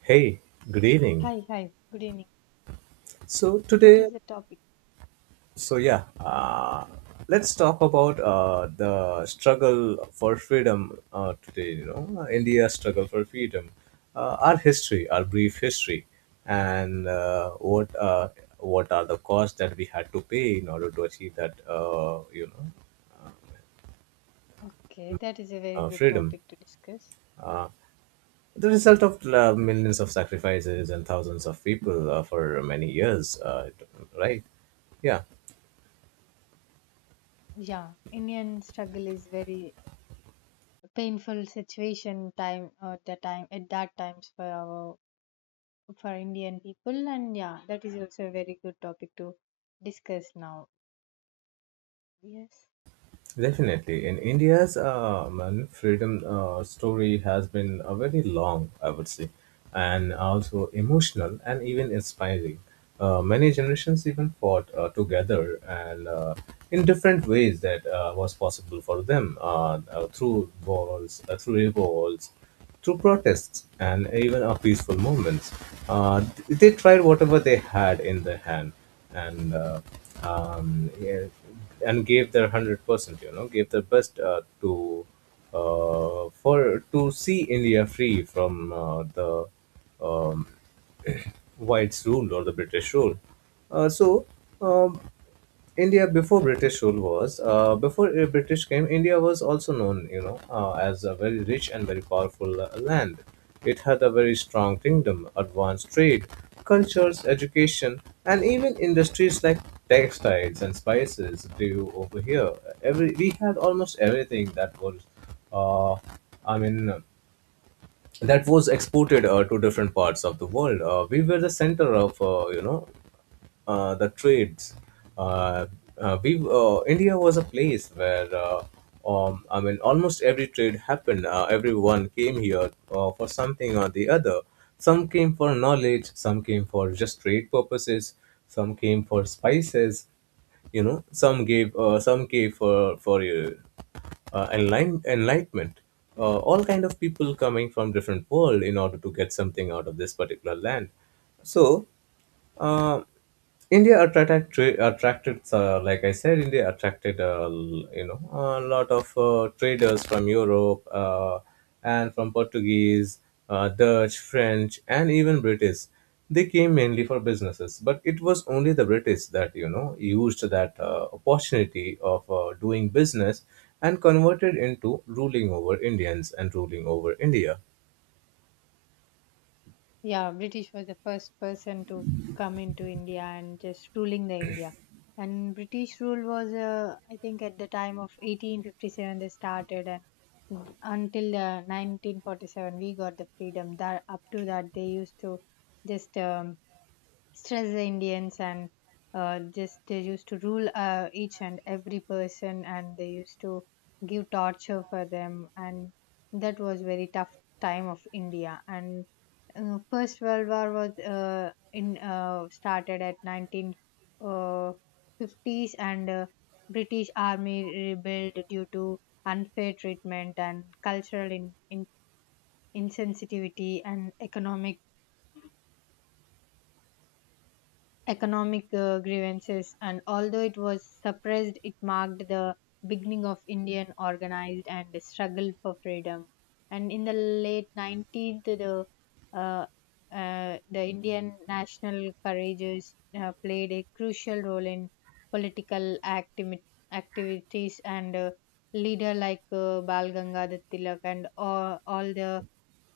Hey, good evening. Hi, hi, good evening. So What today, is the topic? so yeah, uh, let's talk about the struggle for freedom today. You know, India's struggle for freedom, our history, our brief history, and what are the costs that we had to pay in order to achieve that Okay, that is a very good freedom. topic to discuss. The result of millions of sacrifices and thousands of people for many years, right? Yeah. Yeah, Indian struggle is very painful situation time at the time at that times for our for Indian people, and yeah, that is also a very good topic to discuss now. Yes. Definitely. Freedom story has been a very long, I would say, and also emotional and even inspiring. Many generations even fought together and in different ways that was possible for them, through walls, through revolts, through protests and even our peaceful movements. Uh, they tried whatever they had in their hand and um, yeah, and gave their 100%. You know, gave their best to see India free from the whites' rule or the British rule. Uh, so. Um, India before British rule was before British came. India was also known, you know, as a very rich and very powerful land. It had a very strong kingdom, advanced trade, cultures, education, and even industries like textiles and spices grew over here. Every we had almost everything uh, I mean, that was exported to different parts of the world. We were the center of, the trades. Uh, we India was a place where, almost every trade happened. Everyone came here for something or the other. Some came for knowledge, some came for just trade purposes, some came for spices. You know, some gave for enlightenment. All kind of people coming from different world in order to get something out of this particular land. So uh, India attracted tra- attracted like I said, India attracted, you know, a lot of traders from Europe, and from Portuguese, Dutch, French, and even British. They came mainly for businesses, but it was only the British that you know used that opportunity of doing business and converted into ruling over Indians and ruling over India. Yeah, British was the first person to come into India and just ruling the India. And British rule was, I think, at the time of 1857 they started, and until 1947 we got the freedom. That up to that they used to just stress the Indians, and just they used to rule each and every person, and they used to give torture for them, and that was very tough time of India. And First World War was in started at 1950s, and British Army rebelled due to unfair treatment and cultural insensitivity and economic grievances, and although it was suppressed, it marked the beginning of Indian organized and the struggle for freedom. And in the late 19th, uh, the Indian national courageous played a crucial role in political activi- activities, and leader like Bal Gangadhar Tilak, and all the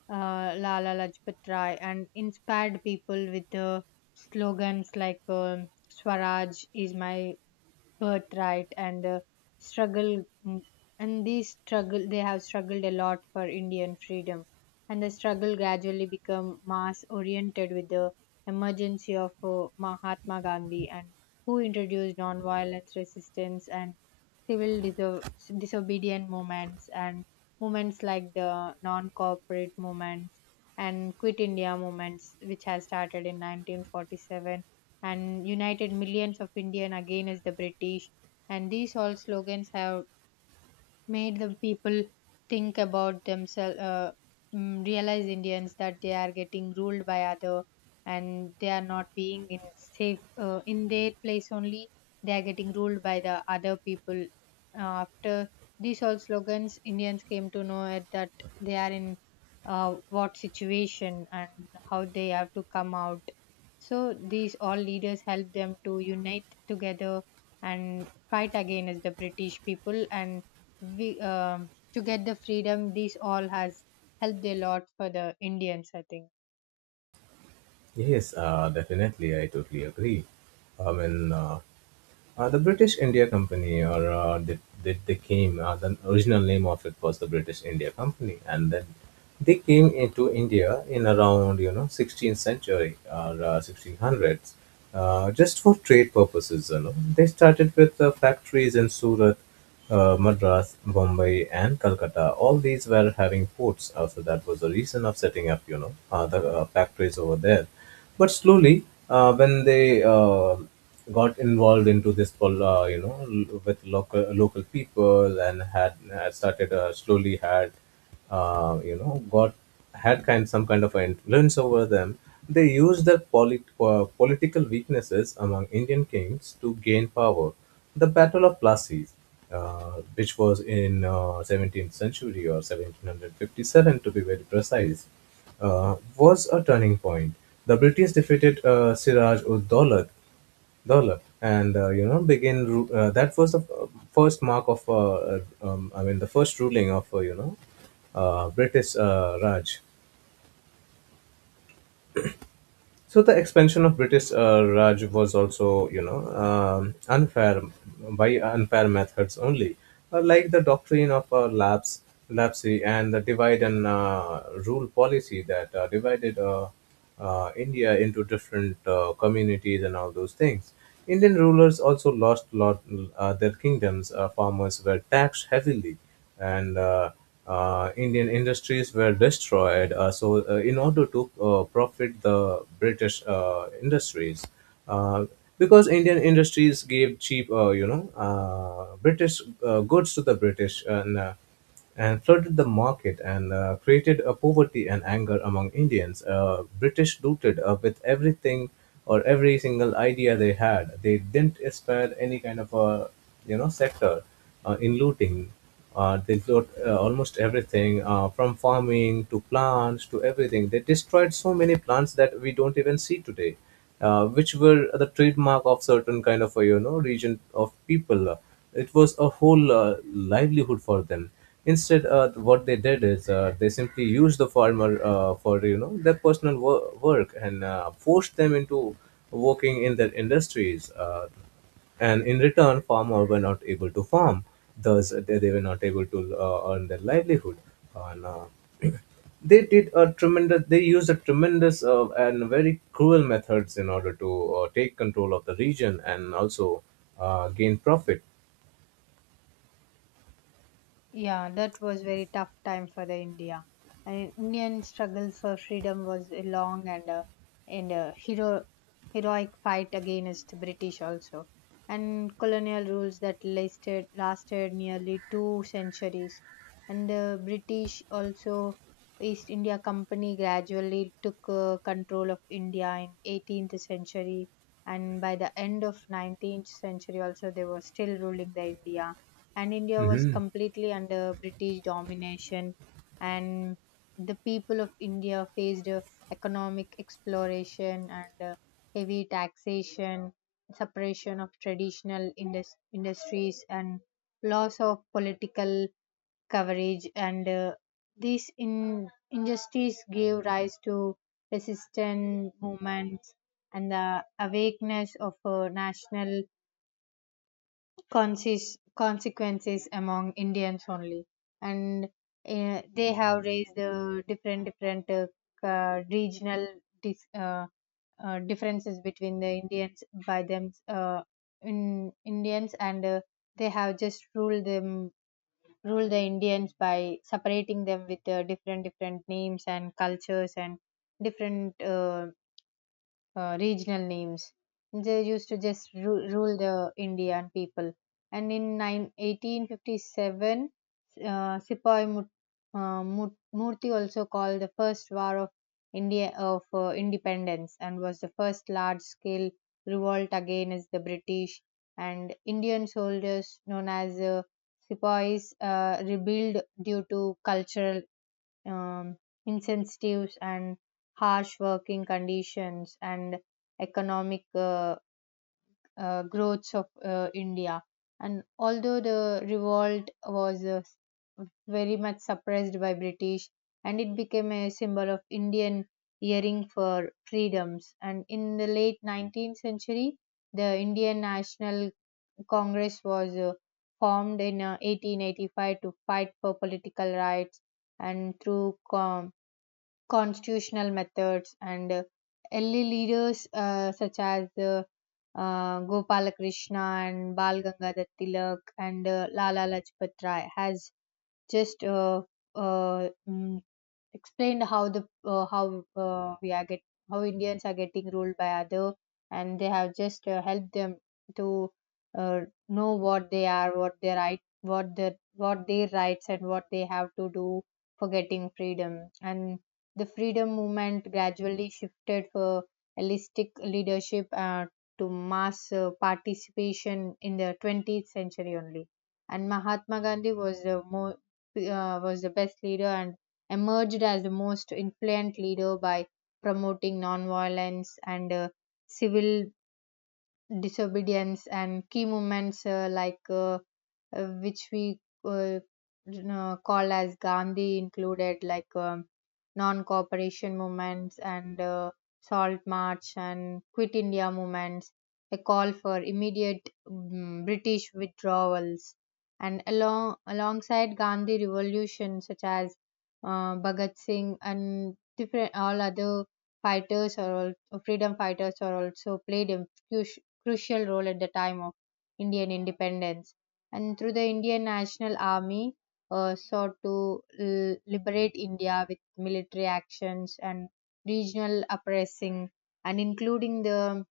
Lala Lajpat Rai, and inspired people with slogans like Swaraj is my birthright and struggle. And these struggle they have struggled a lot for Indian freedom, and the struggle gradually become mass oriented with the emergency of Mahatma Gandhi, and who introduced non-violence resistance and civil diso- disobedient movements, and movements like the non-corporate movements and quit India movements, which has started in 1947 and united millions of Indians against the British. And these all slogans have made the people think about themselves, realize Indians that they are getting ruled by other and they are not being in safe in their place only, they are getting ruled by the other people. After these all slogans, Indians came to know it that they are in, what situation and how they have to come out. So these all leaders helped them to unite together and fight against the British people, and we to get the freedom, this all has helped a lot for the Indians, I think. Yes, definitely, I totally agree. I mean. The British India Company, or they came, the original name of it was the British India Company, and then they came into India in around you know 16th century or 1600s, just for trade purposes. You know, they started with factories in Surat, Madras, Bombay, and Calcutta. All these were having ports. So that was the reason of setting up, you know, the factories over there. But slowly, when they got involved into this, you know, with local people and had started slowly had you know got had kind some kind of influence over them, they used their political weaknesses among Indian kings to gain power. The Battle of Plassey, which was in 17th century or 1757 to be very precise, was a turning point. The British defeated Siraj-ud-Daulat dollar, and you know that was the first mark of I mean, the first ruling of, British Raj. So the expansion of British Raj was also, unfair, by unfair methods only, like the doctrine of lapse and the divide and rule policy that divided India into different communities and all those things. Indian rulers also lost lot their kingdoms. Farmers were taxed heavily, and Indian industries were destroyed. In order to profit the British industries, uh, because Indian industries gave cheap, British goods to the British, and flooded the market and created a poverty and anger among Indians. British looted with everything or every single idea they had. They didn't spare any kind of a you know sector in looting. They loot almost everything, from farming to plants to everything. They destroyed so many plants that we don't even see today which were the trademark of certain kind of a, you know, region of people. It was a whole livelihood for them. Instead, what they did is they simply used the farmer for you know their personal work and forced them into working in their industries. And in return farmer were not able to farm, thus they were not able to earn their livelihood, and they used a tremendous and very cruel methods in order to take control of the region and also gain profit. Yeah, that was very tough time for the India. And Indian struggle for freedom was a long, and and a heroic fight against the British also, and colonial rules that lasted nearly 2 centuries. And the British also East India Company gradually took control of India in 18th century, and by the end of 19th century also they were still ruling the India, and India was Hmm. completely under British domination, and the people of India faced economic exploration and heavy taxation, suppression of traditional industries, and loss of political coverage. And these injustices gave rise to resistance movements and the awakeness of national consequences among Indians only, and they have raised the different different regional dis- uh, differences between the Indians by them, in Indians, and they have just ruled the Indians by separating them with different different names and cultures and different regional names. They used to just rule the Indian people. And in nine 1857, 1857, Sipahi Murthy also called the first war of India of independence, and was the first large scale revolt against the British. And Indian soldiers known as Sipahis rebelled due to cultural um, incentives and harsh working conditions and economic growths of India. And although the revolt was very much suppressed by British, and it became a symbol of Indian yearning for freedoms. And in the late 19th century, the Indian National Congress was formed in 1885 to fight for political rights and through constitutional methods, and early leaders such as Gopalakrishna and Bal Gangadhar Tilak and Lala Lajpat Rai has just uh, mm, explained how Indians are getting ruled by other, and they have just helped them to uh, know what they are, what their right, what their rights and what they have to do for getting freedom. And the freedom movement gradually shifted for holistic leadership, to mass participation in the 20th century only. And Mahatma Gandhi was the more was the best leader, and emerged as the most influential leader by promoting nonviolence and civil disobedience, and key movements like which we uh, you know, call as Gandhi included, like non-cooperation movements and salt march and quit India movements, a call for immediate British withdrawals, and along alongside Gandhi revolution such as Bhagat Singh, and different all other fighters or freedom fighters are also played a huge, crucial role at the time of Indian independence. And through the Indian National Army, sought to liberate India with military actions and regional uprising, and including the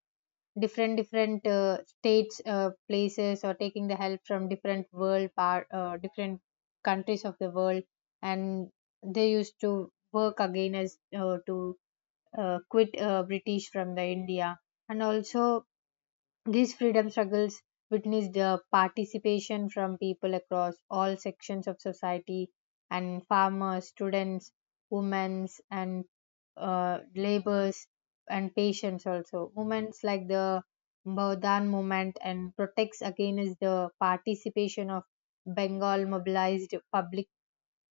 different different states, places, or taking the help from different world part, different countries of the world, and they used to work again as to quit British from the India. And also these freedom struggles witnessed participation from people across all sections of society, and farmers, students, women, and laborers and patients also. Movements like the Baudan movement and protects against the participation of Bengal mobilized public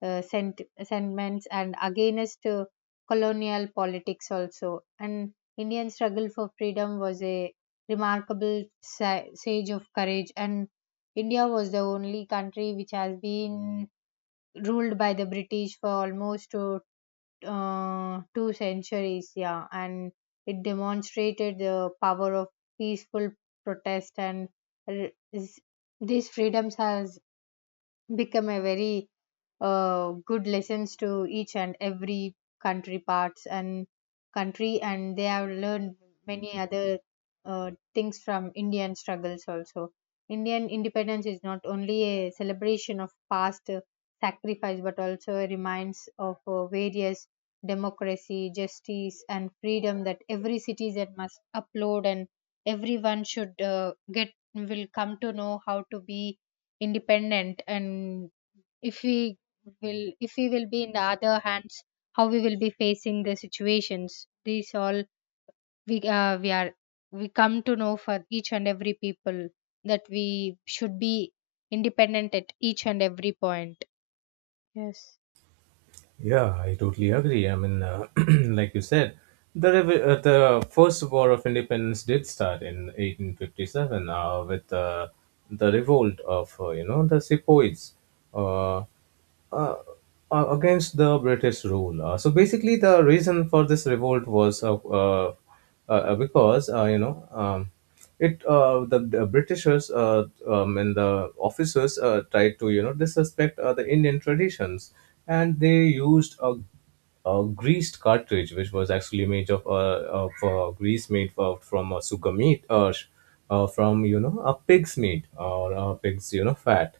sentiments, and against colonial politics also. And Indian struggle for freedom was a remarkable sage of courage. And India was the only country which has been ruled by the British for almost 2 centuries. Yeah, and it demonstrated the power of peaceful protest. And r- is- these freedoms has become a very good lessons to each and every country parts and country, and they have learned many other things from Indian struggles also. Indian independence is not only a celebration of past sacrifice, but also a reminds of various democracy, justice, and freedom that every citizen must upload, and everyone should get will come to know how to be independent, and if we will, if we will be in the other hands, how we will be facing the situations, these all we are we come to know for each and every people, that we should be independent at each and every point. Yes. Yeah, I totally agree. I mean, like you said, the first war of independence did start in 1857, with the revolt of you know the sepoys, uh, uh, against the British rule. So basically, the reason for this revolt was because you know, it the Britishers and the officers tried to you know disrespect the Indian traditions, and they used a greased cartridge, which was actually made of grease made for, from a sugar meat, from you know a pig's meat or a pig's you know fat.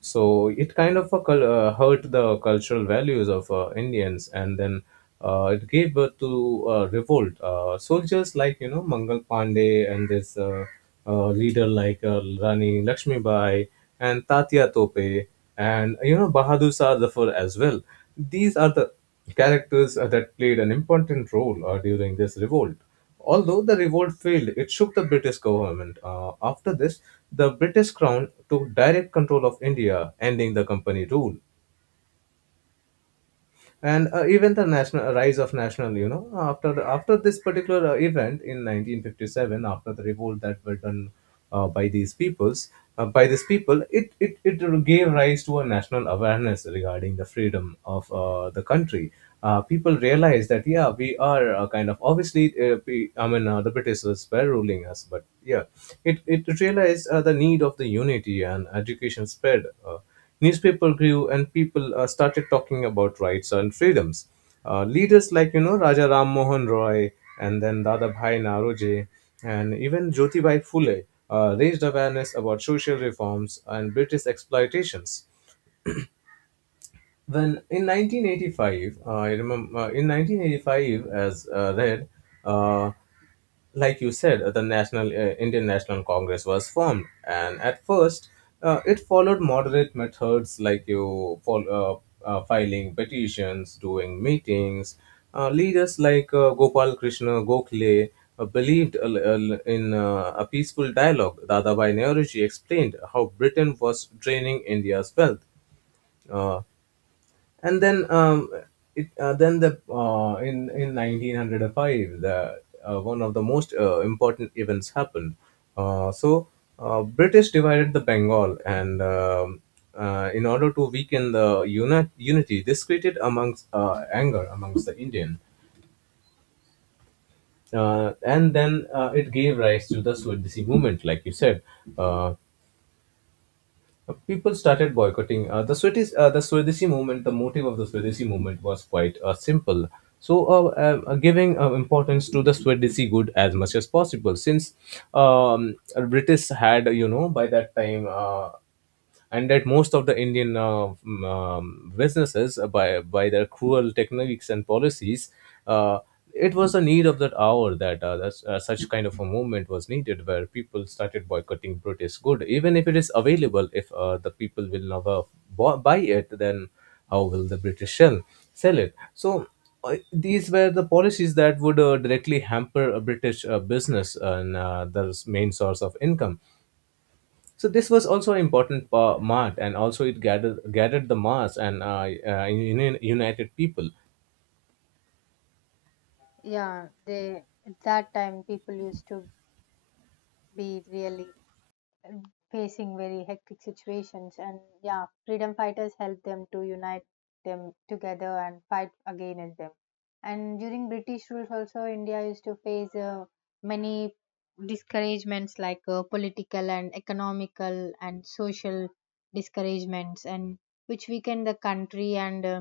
So it kind of hurt the cultural values of Indians, and then it gave birth to revolt. Soldiers like you know Mangal Pandey and this, leader like Rani Lakshmibai and Tatya Tope and you know Bahadur Shah Zafar as well. These are the characters that played an important role during this revolt. Although the revolt failed, it shook the British government. After this, the British crown took direct control of India, ending the company rule, and even the national rise of national you know after this particular event in 1957, after the revolt that were done uh, by these peoples by these people, it gave rise to a national awareness regarding the freedom of the country. People realized that yeah we are kind of obviously I mean the British were ruling us, but yeah, it realized the need of the unity, and education spread, newspaper grew and people started talking about rights and freedoms. Leaders like you know Raja Ram Mohan Roy and then Dadabhai Naroje and even Jyotibai Phule raised awareness about social reforms and British exploitations. In 1985, as read, uh, like you said, the National Indian National Congress was formed, and at first, it followed moderate methods like you follow, filing petitions, doing meetings. Leaders like Gopal Krishna Gokhale believed in a peaceful dialogue. Dadabhai Nehruji explained how Britain was draining India's wealth. Uh, and then it then the in 1905, the one of the most important events happened. uh, so British divided the Bengal, and in order to weaken the unity, this created amongst anger amongst the Indian, and then it gave rise to the Swadeshi movement, like you said. Uh, People started boycotting the Swadeshi movement. The motive of the Swadeshi movement was quite simple. So, giving importance to the Swadeshi good as much as possible, since um, British had you know by that time. And that most of the Indian, businesses by their cruel techniques and policies. Uh, it was a need of that hour that such kind of a movement was needed, where people started boycotting British good even if it is available. If the people will never buy it, then how will the British shell sell it? So these were the policies that would directly hamper a British business and the main source of income. So this was also an important mart, and also it gathered the mass and united people. Yeah, they, at that time people used to be really facing very hectic situations, and yeah, freedom fighters helped them to unite them together and fight against them. And during British rules also, India used to face many discouragements, like political and economical and social discouragements, and which weakened the country and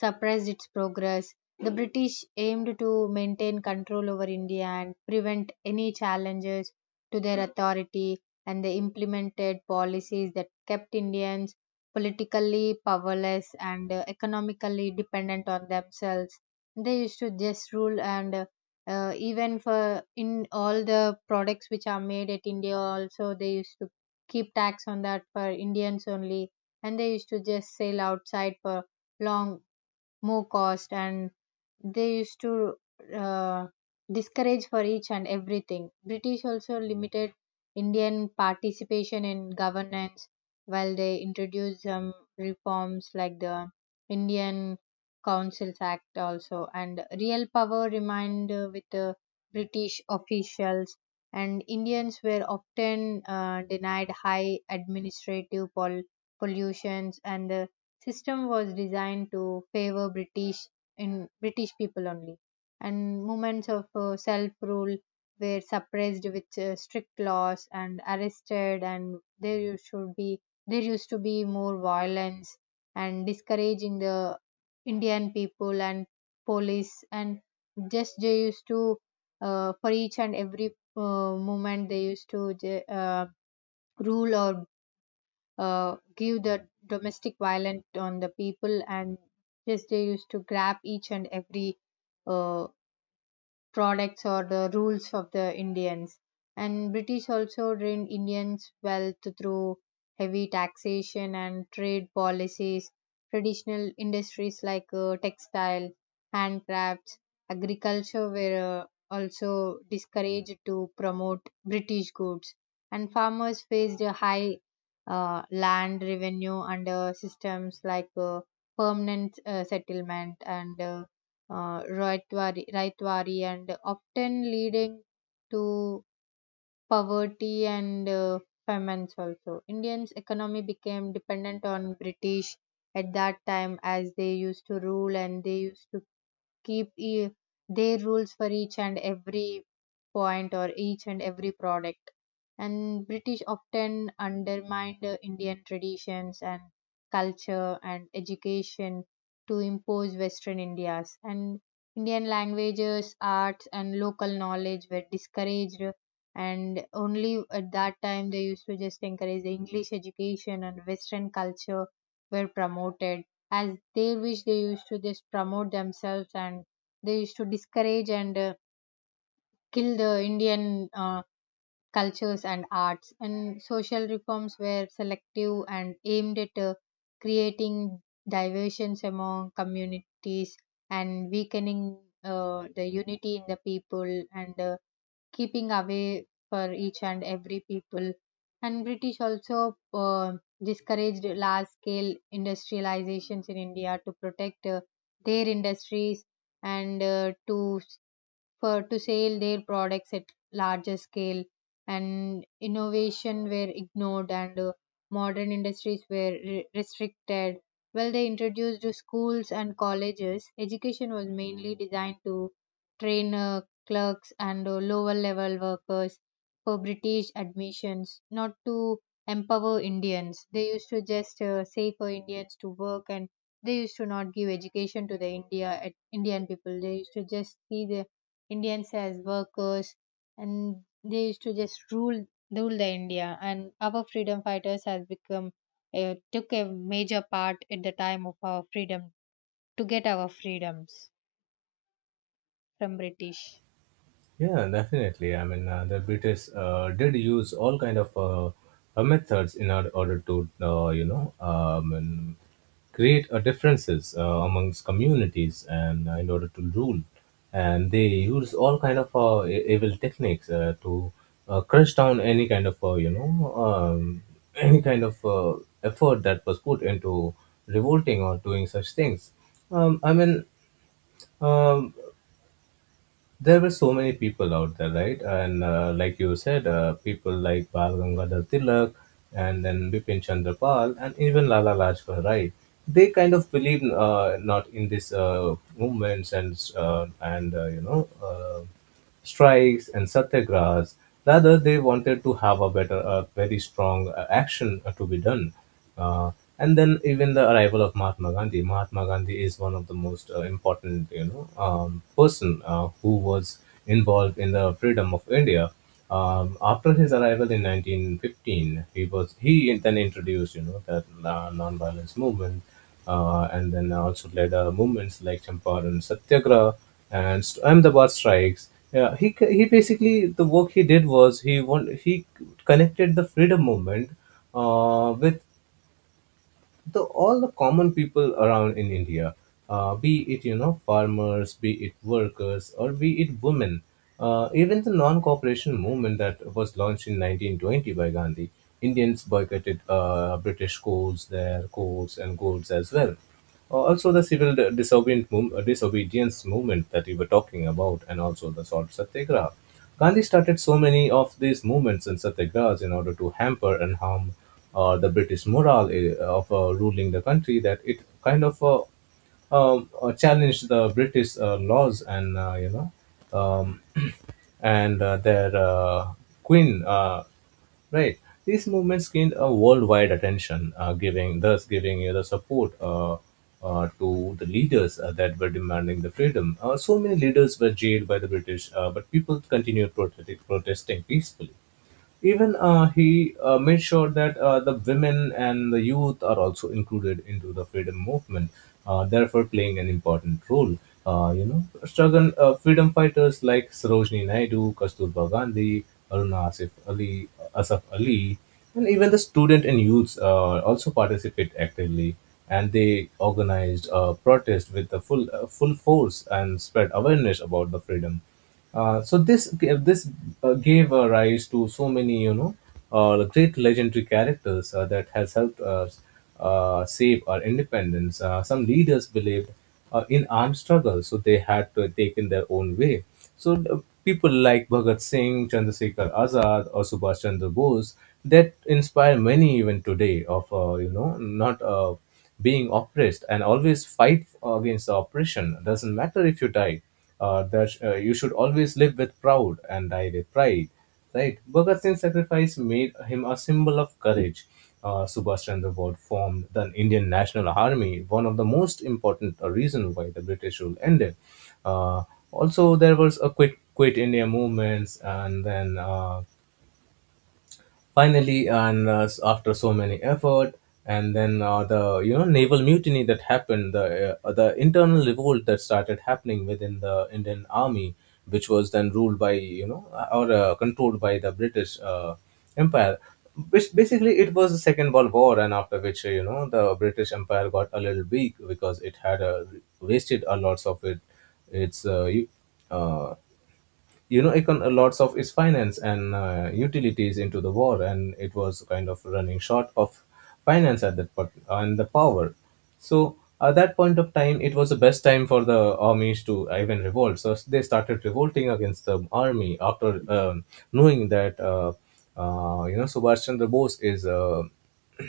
suppressed its progress. The British aimed to maintain control over India and prevent any challenges to their authority, and they implemented policies that kept Indians politically powerless and economically dependent on themselves. They used to just rule, and even for in all the products which are made at India also, they used to keep tax on that for Indians only, and they used to just sail outside for long more cost, and they used to uh, discourage for each and everything. British also limited Indian participation in governance, while they introduced some reforms like the Indian Councils Act also, and real power remained with the British officials, and Indians were often denied high administrative pollutions, and system was designed to favor British in British people only, and movements of self rule were suppressed with strict laws and arrested, and there used to be more violence and discouraging the Indian people and police, and just they used to, for each and every movement they used to uh, rule or give the domestic violence on the people, and just they used to grab each and every uh, products or the rules of the Indians. And British also drained Indians' wealth through heavy taxation and trade policies. Traditional industries like textile, handcrafts, agriculture were also discouraged to promote British goods. And farmers faced a high land revenue under systems like permanent settlement, and rivalry, and often leading to poverty and famines also. Indians' economy became dependent on British at that time, as they used to rule, and they used to keep their rules for each and every point or each and every product. And British often undermined the Indian traditions and culture and education to impose Western India's. And Indian languages, arts, and local knowledge were discouraged. And only at that time they used to just encourage the English education, and Western culture were promoted as they, which they used to just promote themselves, and they used to discourage and kill the Indian cultures and arts. And social reforms were selective and aimed at creating diversions among communities and weakening the unity in the people, and keeping away for each and every people. And British also discouraged large scale industrializations in India to protect their industries, and to for to sell their products at larger scale, and innovation were ignored, and modern industries were restricted. Well, they introduced to schools and colleges, education was mainly designed to train clerks and lower level workers for British admissions, not to empower Indians. They used to just say for Indians to work, and they used to not give education to the Indian people. They used to just see the Indians as workers, and they used to just rule the India. And our freedom fighters has become, took a major part at the time of our freedom to get our freedoms from British. Yeah, definitely. I mean, the British did use all kind of methods in order to, and create differences amongst communities and in order to rule. And they use all kind of evil techniques to crush down any kind of, any kind of effort that was put into revolting or doing such things. Um, I mean, um, there were so many people out there, right? And like you said, people like Bal Gangadhar Tilak and then Bipin Chandra Pal and even Lala Lajpat Rai. They kind of believe not in these movements and. Strikes and satyagrahs. Rather, they wanted to have a better, a very strong action to be done. Uh, and then even the arrival of Mahatma Gandhi. Mahatma Gandhi is one of the most important, person who was involved in the freedom of India. After his arrival in 1915, he then introduced, that non-violence movement and then also led movements like Champaran Satyagraha and Ahmedabad strikes. Yeah, he basically the work he did was he connected the freedom movement with the all the common people around in India, be it farmers, be it workers, or be it women. Even the non-cooperation movement that was launched in 1920 by Gandhi, Indians boycotted British coals, their coals and goods as well also, the civil disobedience movement that we were talking about, and also the salt satyagraha. Gandhi started so many of these movements and satyagrahas in order to hamper and harm the British morale of ruling the country that it kind of challenged the British laws and um, and their queen. Right. These movements gained a worldwide attention, giving thus giving you the support to the leaders that were demanding the freedom. So many leaders were jailed by the British, but people continued protesting peacefully. Even he made sure that the women and the youth are also included into the freedom movement, therefore playing an important role. Struggle freedom fighters like Sarojini Naidu, Kasturba Gandhi, Aruna Asif Ali, Asaf Ali, and even the student and youths also participate actively. And they organized protest with the full force and spread awareness about the freedom. This gave rise to so many great legendary characters that has helped us save our independence. Some leaders believed in armed struggle, so they had to take in their own way. People like Bhagat Singh, Chandrasekhar Azad, or Subhash Chandra Bose that inspire many even today of not being oppressed and always fight against the oppression. Doesn't matter if you die that you should always live with proud and die with pride. Right? Bhagat Singh's sacrifice made him a symbol of courage. Subhash Chandra Bose formed the Indian National Army, one of the most important reason why the British rule ended. Uh, Also, there was a quit India movements, and then finally after so many effort and then the naval mutiny that happened, the internal revolt that started happening within the Indian army, which was then ruled by you know or controlled by the British empire, which basically it was the Second World War, and after which the British empire got a little weak because it had wasted a lots of it its u- uh, you know econ lots of its finance and utilities into the war, and it was kind of running short of finance at that point and the power. So at that point of time it was the best time for the armies to even revolt, so they started revolting against the army after knowing that Subhash Chandra Bose is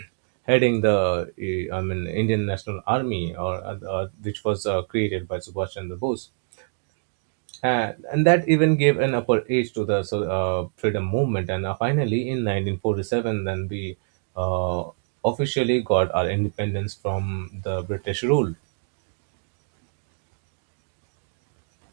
heading the I mean Indian National Army, or which was created by Subhash Chandra Bose. And that even gave an upper edge to the so, freedom movement. And Finally, in 1947, then we uh, officially got our independence from the British rule.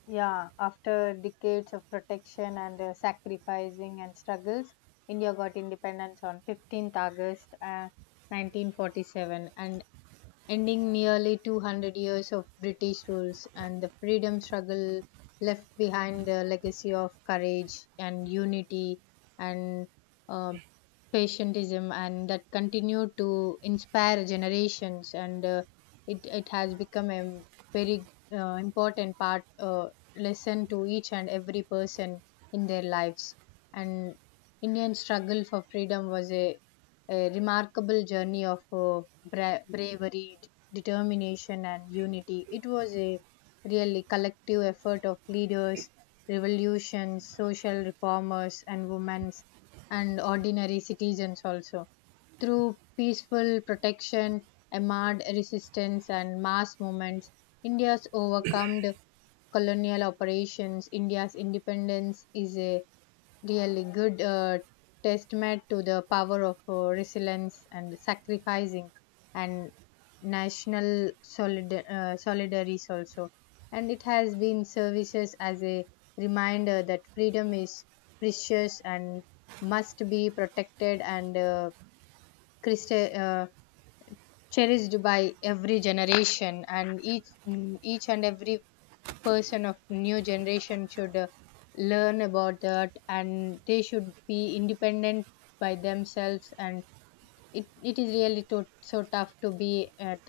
Yeah, after decades of protection and sacrificing and struggles, India got independence on 15th August 1947, and ending nearly 200 years of British rules, and the freedom struggle left behind the legacy of courage and unity and uh, patientism, and that continue to inspire generations. And it, it has become a very important part, lesson to each and every person in their lives. And Indian struggle for freedom was a remarkable journey of bravery, determination, and unity. It was a really collective effort of leaders, revolutions, social reformers, and women's and ordinary citizens also, through peaceful protection, armed resistance, and mass movements, India's overcome colonial operations. India's independence is a really good testament to the power of resilience and sacrificing and national solidaries also, and it has been services as a reminder that freedom is precious and must be protected and Christi- uh, cherished by every generation, and each, each and every person of new generation should learn about that, and they should be independent by themselves. And it is really to, so tough to be at,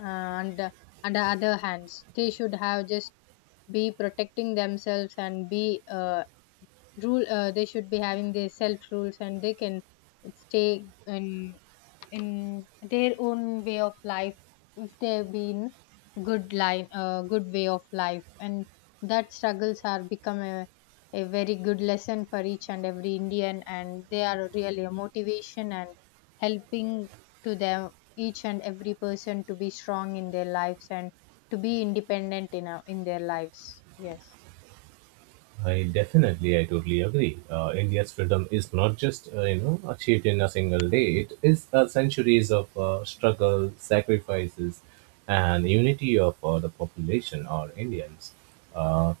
uh, under under other hands, they should have just be protecting themselves and be rule they should be having their self rules, and they can stay in their own way of life, if they've been good line, good way of life. And that struggles are become a very good lesson for each and every Indian, and they are really a motivation and helping to them each and every person to be strong in their lives and to be independent in a, in their lives. Yes. I totally agree. India's freedom is not just achieved in a single day. It is centuries of struggle, sacrifices, and unity of the population or Indians. Uh,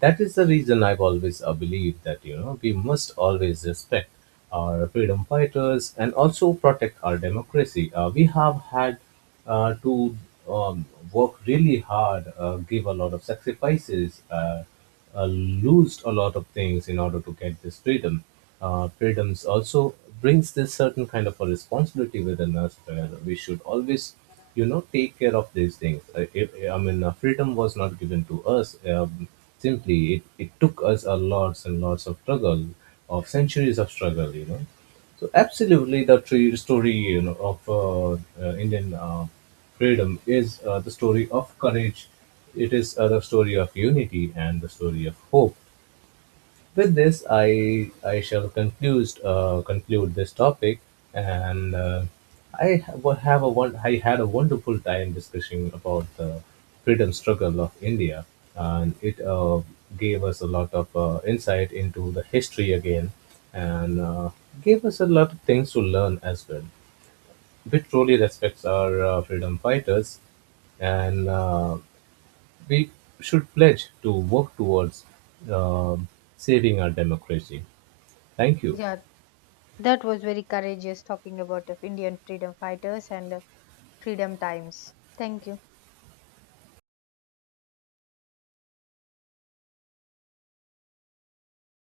that is the reason I've always believed that we must always respect our freedom fighters and also protect our democracy. We have had to um, work really hard, give a lot of sacrifices, lose a lot of things in order to get this freedom. Freedoms also brings this certain kind of a responsibility within us where we should always, take care of these things. If, I mean, freedom was not given to us. Simply, it took us a lots and lots of struggle, of centuries of struggle, so absolutely, the tree story, of Indian freedom is the story of courage. It is the story of unity and the story of hope. With this, I shall conclude this topic, and I ha- wa- have a one I had a wonderful time discussing about the freedom struggle of India, and it gave us a lot of insight into the history again, and gave us a lot of things to learn as well. Which truly respects our freedom fighters, and we should pledge to work towards uh, saving our democracy. Thank you. Yeah, that was very courageous talking about of Indian freedom fighters and freedom times. Thank you.